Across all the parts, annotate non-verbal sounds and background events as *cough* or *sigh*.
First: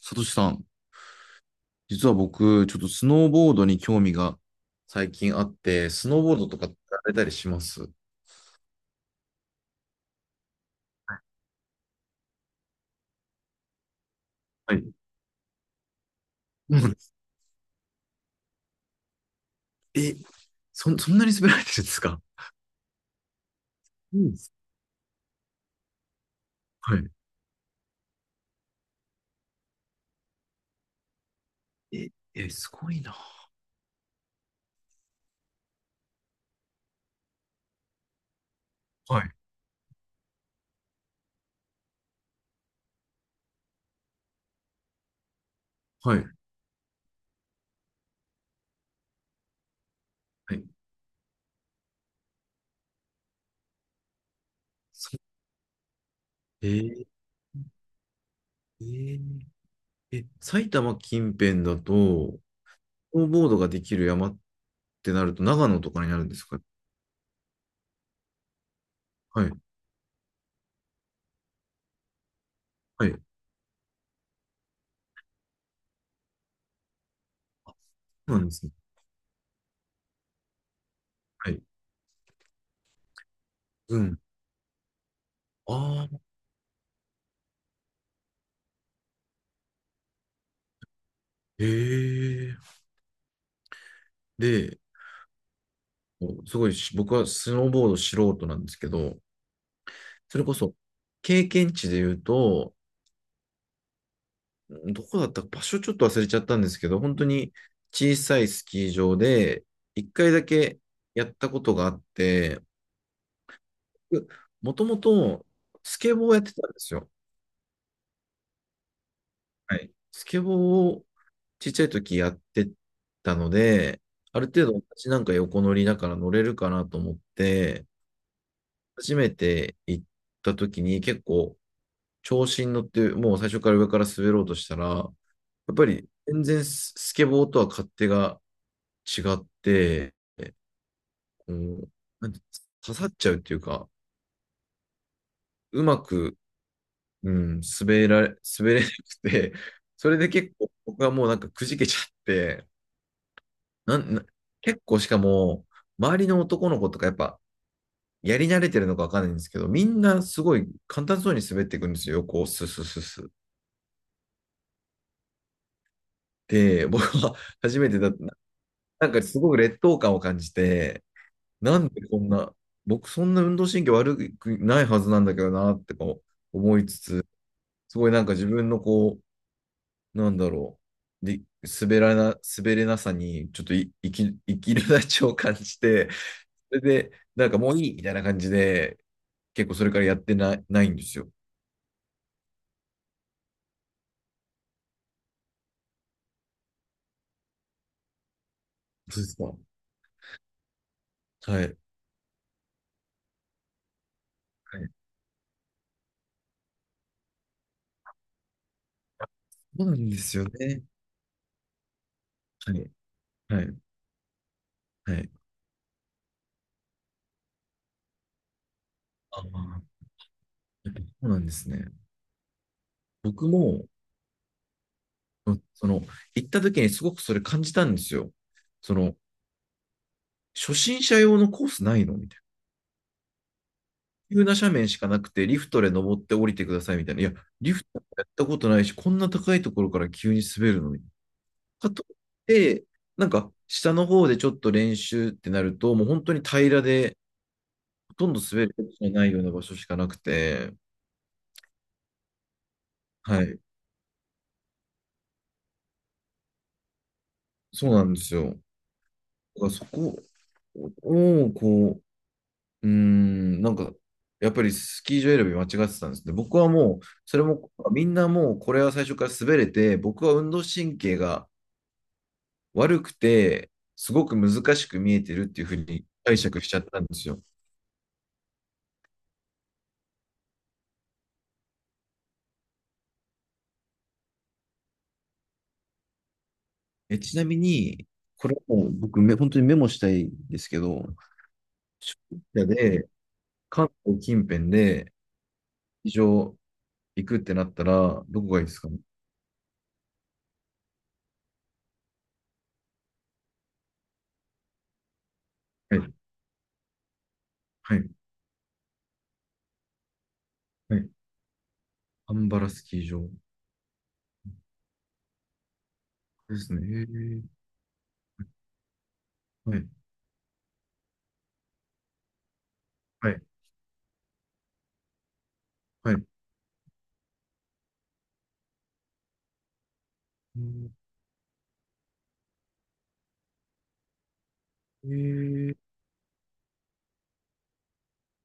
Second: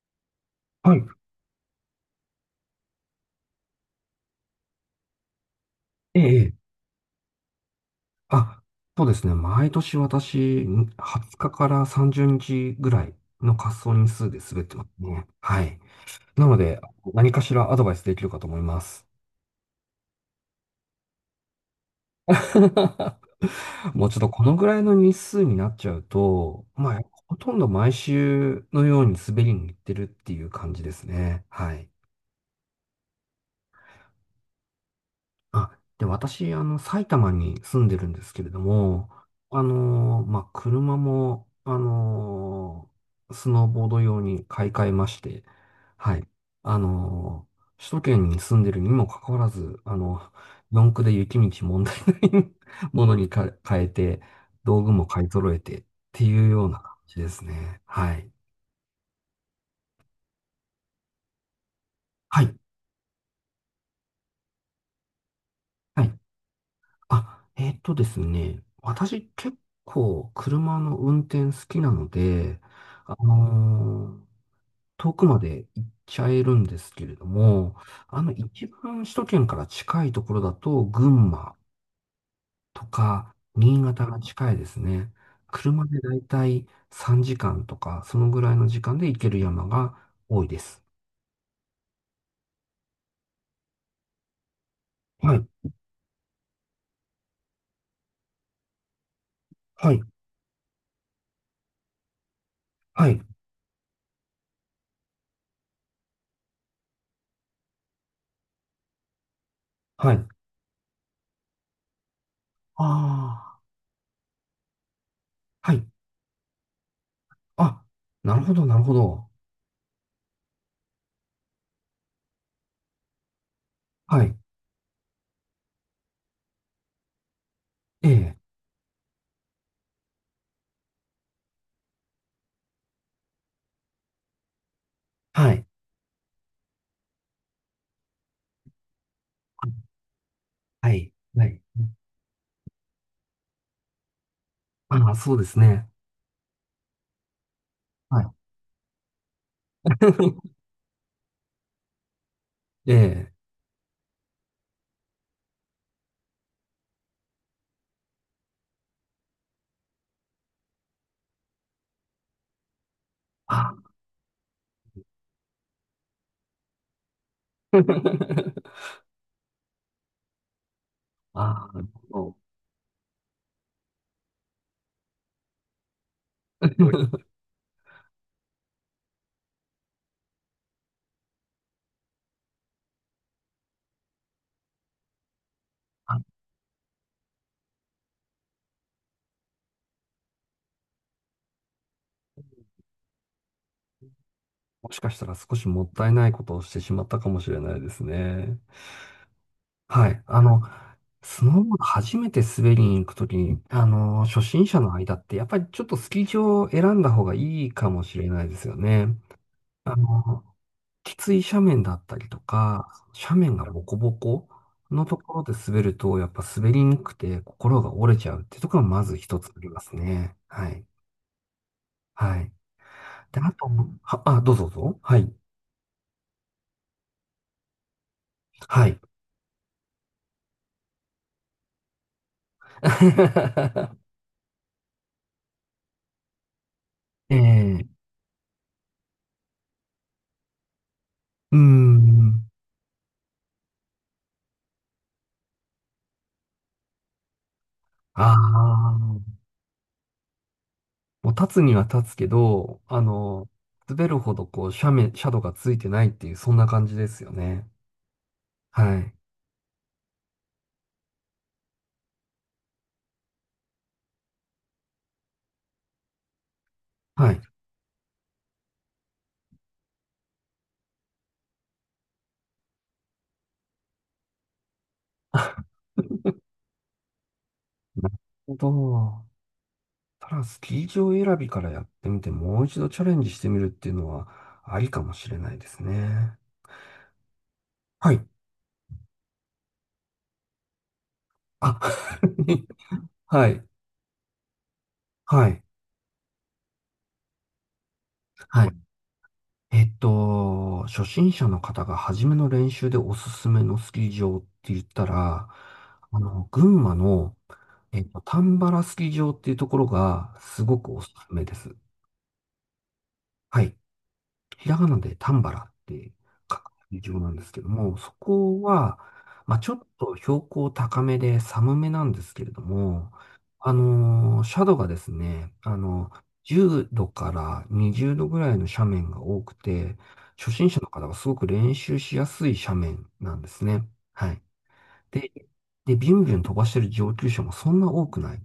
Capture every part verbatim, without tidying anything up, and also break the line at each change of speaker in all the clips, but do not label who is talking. さとしさん、
はい。
実は僕、ちょっとスノーボードに興味が最近あって、スノ
え
ーボード
え、え
とか
え、
やられたりします？
あ、そうですね。毎年私、にじゅうにちかからさんじゅうにちぐらいの滑走日数で滑っ
は
てます
い。
ね。はい。なの
う
で、
ん、
何かしらアドバイスできるかと思います。
え、そ、そんなに滑られてるんですか？
*laughs* もうち
う
ょっと
ん。
このぐらいの日数になっちゃうと、ま
は
あ、
い。
ほとんど毎週のように滑りに行ってるっていう感じですね。はい。
え、え、すごいな。
あ、で、私、あの、埼玉に住んでるんですけれども、
はい。
あのーまあ、車も、あのースノーボード用に買い替えまして、は
はい。
い。あのー首都圏に住んでるにもかかわらず、あの、
はい。
四駆で雪道問題ない *laughs* ものにか変えて、道具も
そ
買い揃えてっていうよ
え
うな感
ー
じですね。はい。
えーえ埼玉近辺だと、
はい。
スノーボードができる山ってなると、長野とか
は
にな
い。
るんですか？
あ、えっとですね、私
はい。
結構車の運転好きなので、
はい。
あ
そ
のー遠くまで行っちゃえるんですけれども、あの、
うなんです
一
ね。
番首都圏から近いところだと、群
は
馬
い。
とか新
う
潟が
ん。
近いですね。車で
あ
だ
あ、
いたいさんじかんとか、そのぐらいの時間で行ける山が多いです。
へえ。で、
はい、
すごいし、僕はスノーボード素人なんですけど、
はい、
それこそ経験値で言うと、
はい、
どこだったか場所ちょっと忘れちゃったんですけど、本当に小さいスキー場で一
はい。
回だけやったことがあって、
あ
もともと
あ、はい。
スケボーをやってたんですよ。
あ、なるほど、なるほど。
はい。スケボーをちっちゃい時やってたので、
はい。
ある程度私なんか横乗りだから乗れるかなと思って、
ええ、
初めて行った時に結構調子に乗って、もう最初から上から滑ろうとしたら、や
はい。
っぱり全然ススケボーとは勝手が違って、
はい。は
う
い。
ん、なんて刺さっちゃうっていうか、
ああ、そうです
う
ね。
まく、うん、滑
は
ら
い。
れ、滑れなくて、それで結
*laughs*
構僕はもうなんかくじけちゃって、
ええ。
なんな結構しかも、周りの男の子とかやっぱ、やり慣れてるのかわかんないんですけど、みんなすごい簡単そうに滑っていくんですよ、こう、スススス。
ああ
で、僕は初めてだ、
*laughs*
なんかすごく劣等感を感じて、
ああ、
な
なる
んでこん
ほ
な、僕そんな運動神経悪くないはずなんだけどなってこう思いつ
ど
つ、すごいなんか自分のこう、なんだろう、で、滑らな、滑れなさに、ちょっとい、生き、生きるなちを感じ
*laughs*
て、
あ、
それで、なんかもういいみたいな感じで、結構それからやってない、ないんですよ。
もしかしたら少しもったいないことをしてしまったかもしれないですね。
そうですか。
はい。あの、スノー
は
ボー
い。
ド初めて滑りに行くときに、あの、初心
は
者
い。
の間って、やっぱりちょっとスキー場を選んだ方がいいかもしれないですよね。
そうな
あ
んです
の、
よね。
きつい斜面だったりと
は
か、
い。
斜面
は
が
い。
ボコボコの
は
と
い。
ころで滑ると、やっぱ滑りにくくて心が折れちゃうっていうところがまず一
あ
つありま
あ、
すね。はい。
やっぱそうなんですね。
はい。で、
僕
あと、
も、
は、あ、どうぞどうぞ。はい。
うん、その、行った時にすごくそれ感じたんですよ。
は
そ
い。
の、初心者用のコースないのみたい
*laughs*
な。急な斜面しかなくて、リフトで登って降りてくださいみたいな。いや、リ
え
フト
え、
やったことないし、こんな高いところから急に滑るのに。
うー
かとい
ん。
って、なんか、下の方でちょっと練習ってなると、もう本当に平らで、ほと
あ
んど滑るこ
あ、
との
も
ないような場所しかなくて、
う立つには立つけど、あ
は
の、
い、
滑るほどこう斜面、斜度がついてないっていう、そんな感じですよね。
そうなんですよ。
はい。
だからそこを、こう、うーん、なんか、やっぱりスキー場選び間違ってたんですね。僕はもう、
は
そ
い。
れも、みんなもうこれは最初から滑れて、僕は運動神経が悪くて、すごく難しく見えてるっていう
*laughs*
ふうに解釈しちゃったんですよ。
なるほど。ただ、スキー場選びからやってみて、もう一度チャレンジしてみるっていうのは、ありかもしれないですね。
え、ちなみに、
はい。
これもう僕め、本当にメモしたいんですけど、
あ、
初心者で、
*laughs* はい。
関東近辺で、
はい。
スキー場行くってなったら、どこがいい
はい。
ですかね？
えっと、初心者の方が初めの練習でおすすめのスキー場って言ったら、
はい、
あの、群馬の、
は
えっ
い、
と、丹原スキー場っていうところが、すごく
は
おす
い。
すめです。
アンバラスキー場
はい。ひらがなでタンバラって書
で
く
すね。へ
劇場なん
ー、
ですけども、そこは、まあ、ちょ
は
っ
い、
と標高高めで寒めなんですけれども、
はい、
あのー、斜度がですね、あの、
はい。
じゅうどからにじゅうどぐらいの斜面が多くて、初
う
心者の
ん。
方がすごく練習しやすい斜面なんですね。はい。
え
で、
ー、
で、ビュンビュン飛ばしてる上級者もそんな多くない。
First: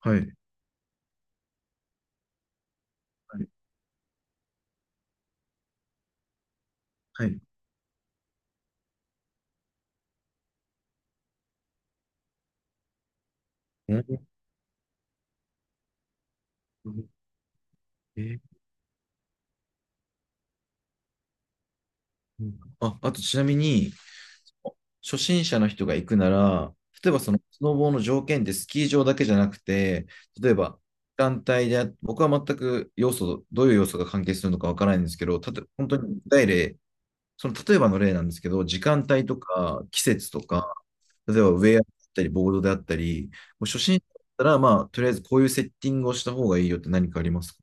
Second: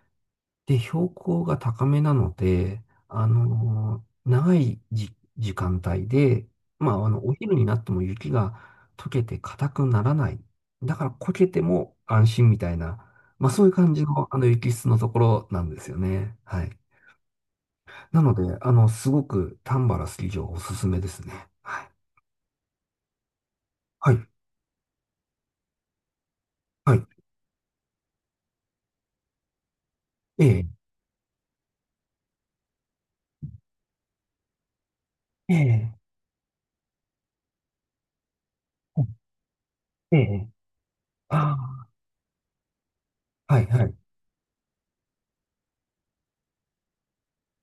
はい。
で、標高が高めなので、あ
はい、
の長いじ時間帯で、まあ、あの、
は
お
い。
昼になっても雪が溶けて硬くならない。だから、こけても安心みたいな、まあ、そういう感
な
じ
る
の、あの、雪質のところなんですよね。はい。
ほど。え
なの
ー、
で、あの、すごく丹原スキー場おすすめですね。はい。
うん。あ、あとちなみに、
はい。
初心者の人が行くなら、
はい。
例えばそのスノボーの条件ってスキー場だけじゃなくて、
え
例え
え。
ば団体で僕は全く要素、どういう要素が関係するのかわからないんですけど、た
え
と、本
え。
当に具体例、その例えばの例なんですけど、時間帯とか季
え
節と
え。
か、例えばウェアだっ
あ
たり、ボードであったり、
あ。は
もう
い。
初
はい。
心者だったら、まあ、とりあえずこういうセッティングをした方がいいよって何かありますか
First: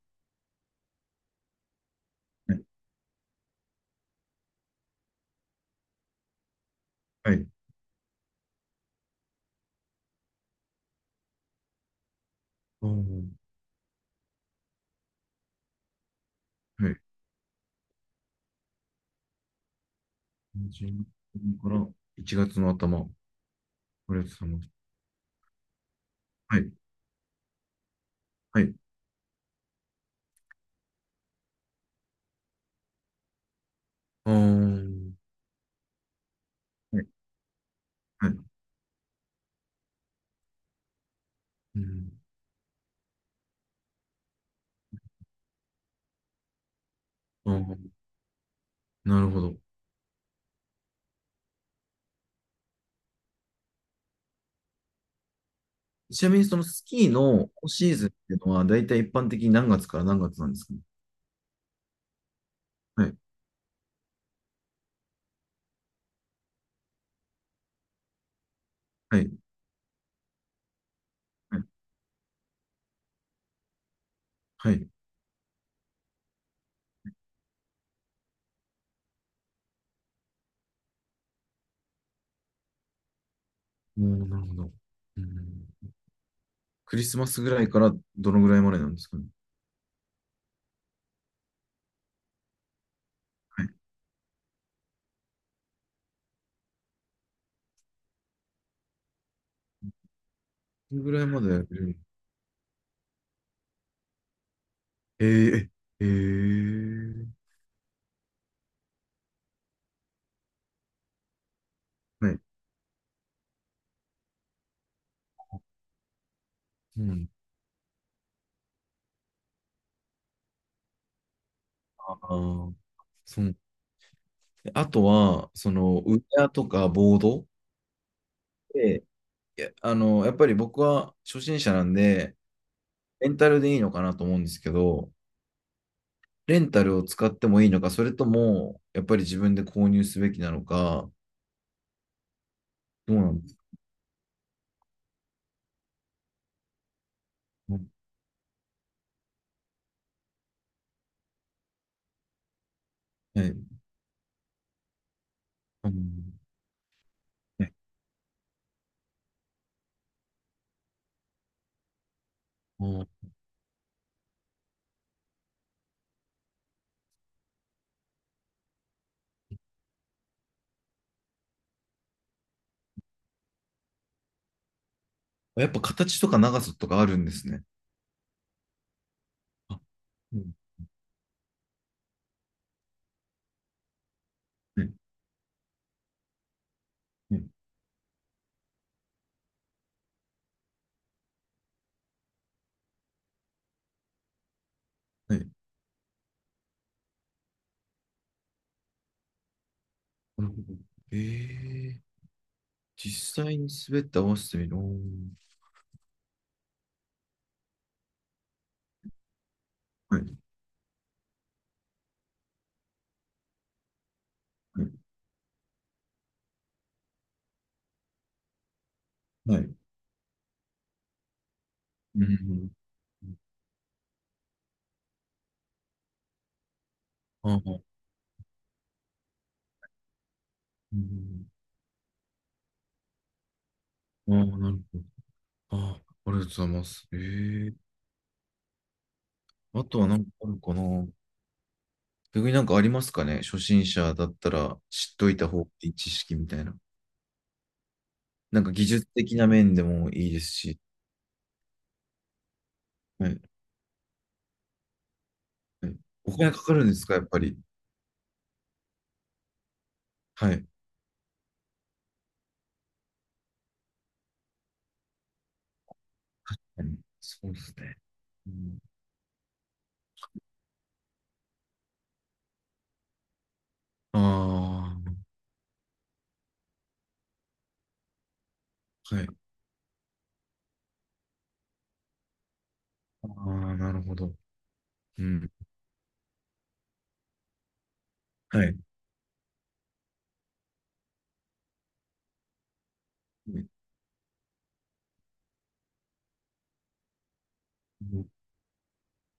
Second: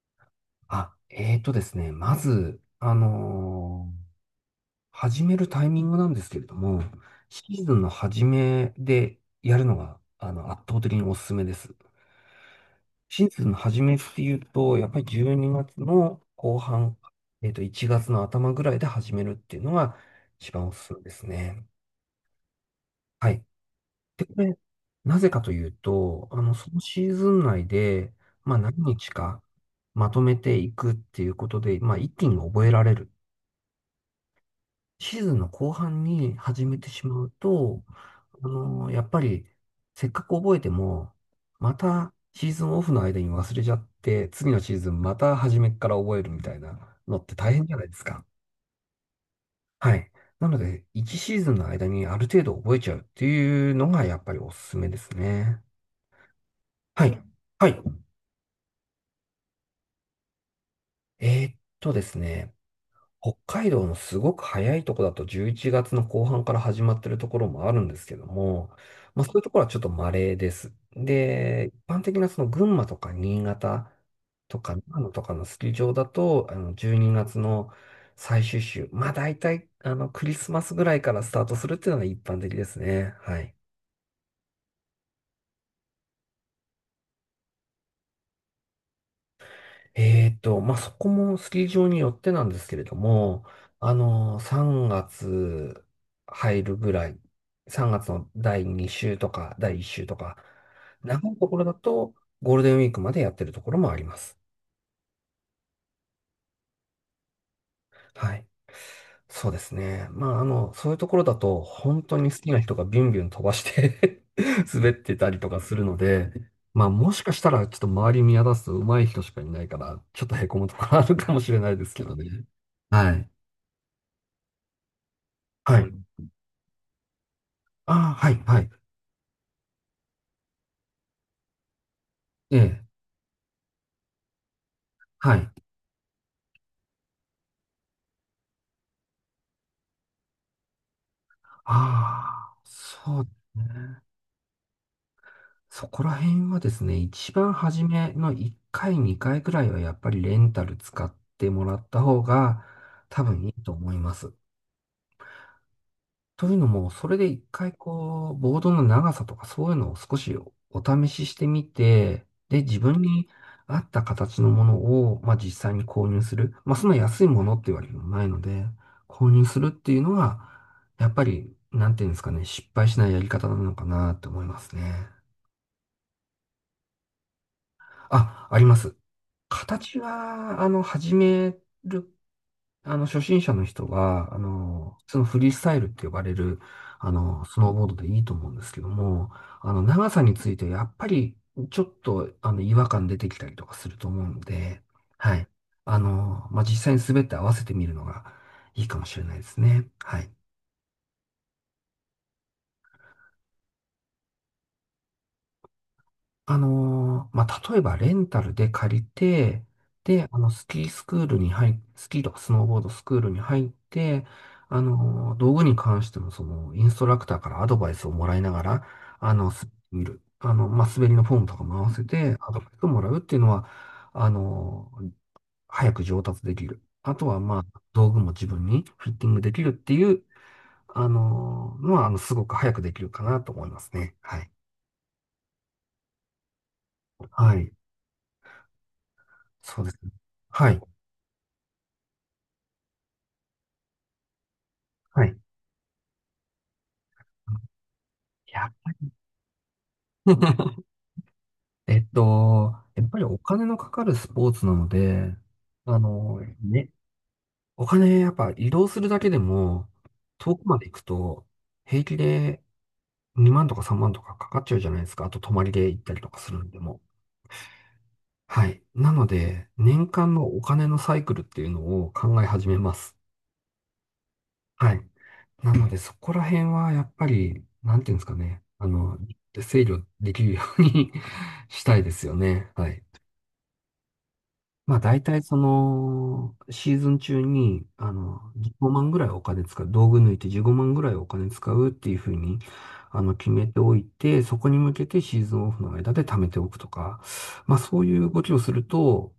あ、えーとですね。まず、
ね？
あのー始めるタイミングなんですけれども、
は
シ
い。
ーズンの初めでやるのが、あの、圧倒的におすすめです。
ああ、
シー
は
ズンの初めっていうと、やっぱりじゅうにがつの後半、
い。
えっと、いちがつの頭ぐらいで始めるっていうのが一番おすすめ
じゅうに
ですね。
からいちがつの頭、
はい。
こ
で、
れ
これ、
様。
なぜかというと、あの、
は
そ
い。
のシーズン内で、まあ、
はい。
何日かまとめていくっていうことで、まあ、一気に覚えられる。
ああ、ん、
シーズンの後半に始めて
は
し
い。
まうと、
はい。
あの、やっぱり、せっかく覚えても、ま
うん、
たシーズンオフの間に忘れちゃって、次のシーズンまた初めから覚えるみたいなのって大変じゃない
あ
ですか。
あ、なるほど。
はい。なので、いちシーズンの間にある程度覚えちゃうっていうのがやっぱりおすすめですね。
ちなみに、そのス
は
キー
い。
の
は
オフ
い。
シーズンっていうのは、だいたい一般的に何月から何月なんですかね？
えーっとですね。
はい。
北海道のすごく早いとこだとじゅういちがつの後半から始まってるところもあるんですけども、
は
まあ
い。
そういうところはちょっと稀です。
はい。
で、一般的なその群馬とか新潟と
は
か
い。
長野とかのスキー場だと、あのじゅうにがつの最終週、まあ大体あのクリスマスぐらいからスタートするっていうのが一般的ですね。はい。
おー、なるほど。うん、クリスマスぐらいからどのぐらいまでなんですかね？
えーっと、まあ、そこもスキー場によってなんですけれども、
はい。
あの、さんがつ入るぐらい、さんがつのだいに週とかだいいち週とか、
どのぐらい
長い
まで
とこ
やれ
ろだ
る？
とゴールデンウィークまでやってるところもあります。
ええ、ええ、
はい。そうですね。まあ、あの、そういうところだと、本当
は
に好
い。
きな人がビュンビュン飛ばして *laughs* 滑ってたりとかするので、まあ、
う
もし
ん、
かしたら、ちょっと周り見渡すと上手い人しかいないから、ちょっとへこむところあるかもしれないですけど
あ
ね。
あ、
はい。
そう。あとは、そ
はい。
の、ウェアとかボード
ああ、はい、はい。
で、いや、あの、やっぱり僕は初心者なんで、
ええ、
レンタルでいいのかなと思うんですけど、
はい。
レンタルを使ってもいいのか、それとも、やっぱり自分で購入すべきなのか、
ああ、
どう
そうで
なんです
す
か
ね。そこら辺はですね、一番初
ね？
めのいっかい、にかいくらいはやっぱりレンタル使ってもらった方が多
は
分いい
い。
と思います。
うん。
というのも、それで一
ね。
回こう、ボードの長さとかそういうのを少しお試ししてみて、で、自
あ
分
ー
に合った形のものを、まあ実際に購入する。まあそんな安いものっていうわけでもないので、購入するっていうのは、やっぱり、なんていうんですかね、失敗しないやり方なのかなって思いますね。
やっぱ形とか長さとかあるんですね。
あ、あります。
あ、
形
うん、
は、あの、始めるあの、初心者の人が、あ
はい、
の、そのフリースタイルって呼ばれる、あ
は
の、
い、
スノーボードでいいと思うんですけども、あの、長さについてやっぱり、ちょっと、あの、違和感出てきたりとかすると思うので、は
は
い。
い。
あの、まあ、実際に滑って合わせてみるのがいいかもしれないですね。はい。
なるほど。えー実際に滑って合わせてみる。おー、
あのーまあ、例えばレンタルで借りて、
は
で、あ
い、
の、スキースクールに入っ、スキーとかスノーボードスクールに入って、あ
は
のー道具に関しても、その、インストラクターからアドバイスをもらいながら、あの、
い、
滑
は
って
い。
みる。あの、まあ、滑りのフォームとかも合わせ
う
て、アドバイ
ん、
スをもらうっていうのは、あのー早く上達できる。あとは、
あ
まあ、
あ、
道具も自分にフィッティングできるっていう、
う
あ
ん、
のーのは、あの、すごく早くできるかなと思いますね。
ああ、
はい。
なるほど。ああ、ありがとうございます。え
はい。
え、
そ
あ
うです
とは
ね。
何かある
は
か
い。
な？逆になんかありますかね？初心者だったら知っ
はい。
と
い
いた方がいい知識みたいな。なん
や
か技術的な面でもいいですし。
*laughs* えっと、やっぱり
は
お
い。
金のかかるスポーツなので、
はい、
あ
お
の、
金かかるん
ね、
ですか？やっぱり。
お金やっぱ移動するだけでも、
は
遠く
い。
まで行くと、平気でにまんとかさんまんとかかかっちゃうじゃないですか。あと泊まりで行ったりとかするんで
はい、
も。
そうですね。う
は
ん、
い。なので、年間のお金のサイクルっていうのを考え始めます。はい。
あ
なので、そこら辺はやっぱり、なんていうんですかね。あ
あ、
の、
はい。
制御できるように *laughs* したいですよね。はい。
ああ、なるほど。
まあ大
う
体
ん。
その、シーズン中に、あの、
は
15
い。
万ぐらいお金使う、道具抜いてじゅうごまんぐらいお金使うっていうふうに、あの、決
う
め
ん、
ておいて、そこに向けてシーズンオフの間で貯めておくとか、まあそういう動きをすると、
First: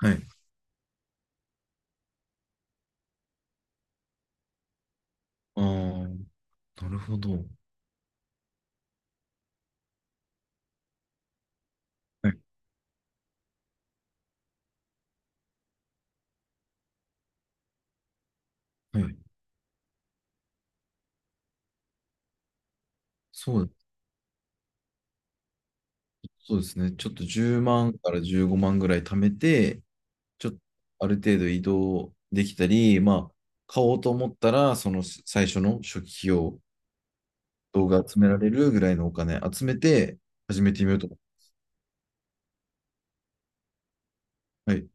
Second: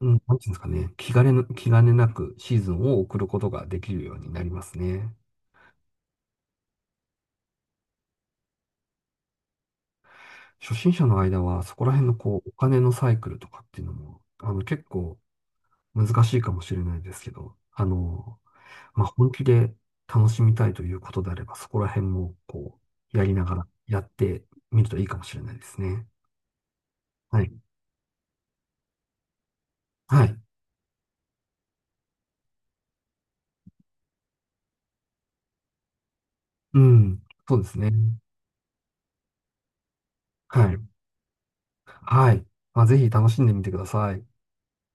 う
は
ん、
い。
なんていうんですかね、気兼ねな、気兼ねなくシーズンを送ることができるようになりますね。
ああ、なるほど。
初心者の間はそこら辺の
はい。
こう、お金のサイクルとかっていうのも、あの、結構難しいかもしれないですけど、あの、
は
まあ、
い。
本気で楽しみたいということであれば、そこら辺も、こう、やりなが
そ
ら
う。
やってみるといいかもしれないですね。
そうですね。ちょっと
はい。
じゅうまんからじゅうごまんぐらい貯めて、
はい。
ちょっとある程度移動できたり、まあ、買おうと思ったら、その最初の初期費用、
うん。そうです
動
ね。
画集められるぐらいのお金集めて始
は
め
い。
てみようと思
はい。まあ、ぜひ楽しんでみてください。
う。はい。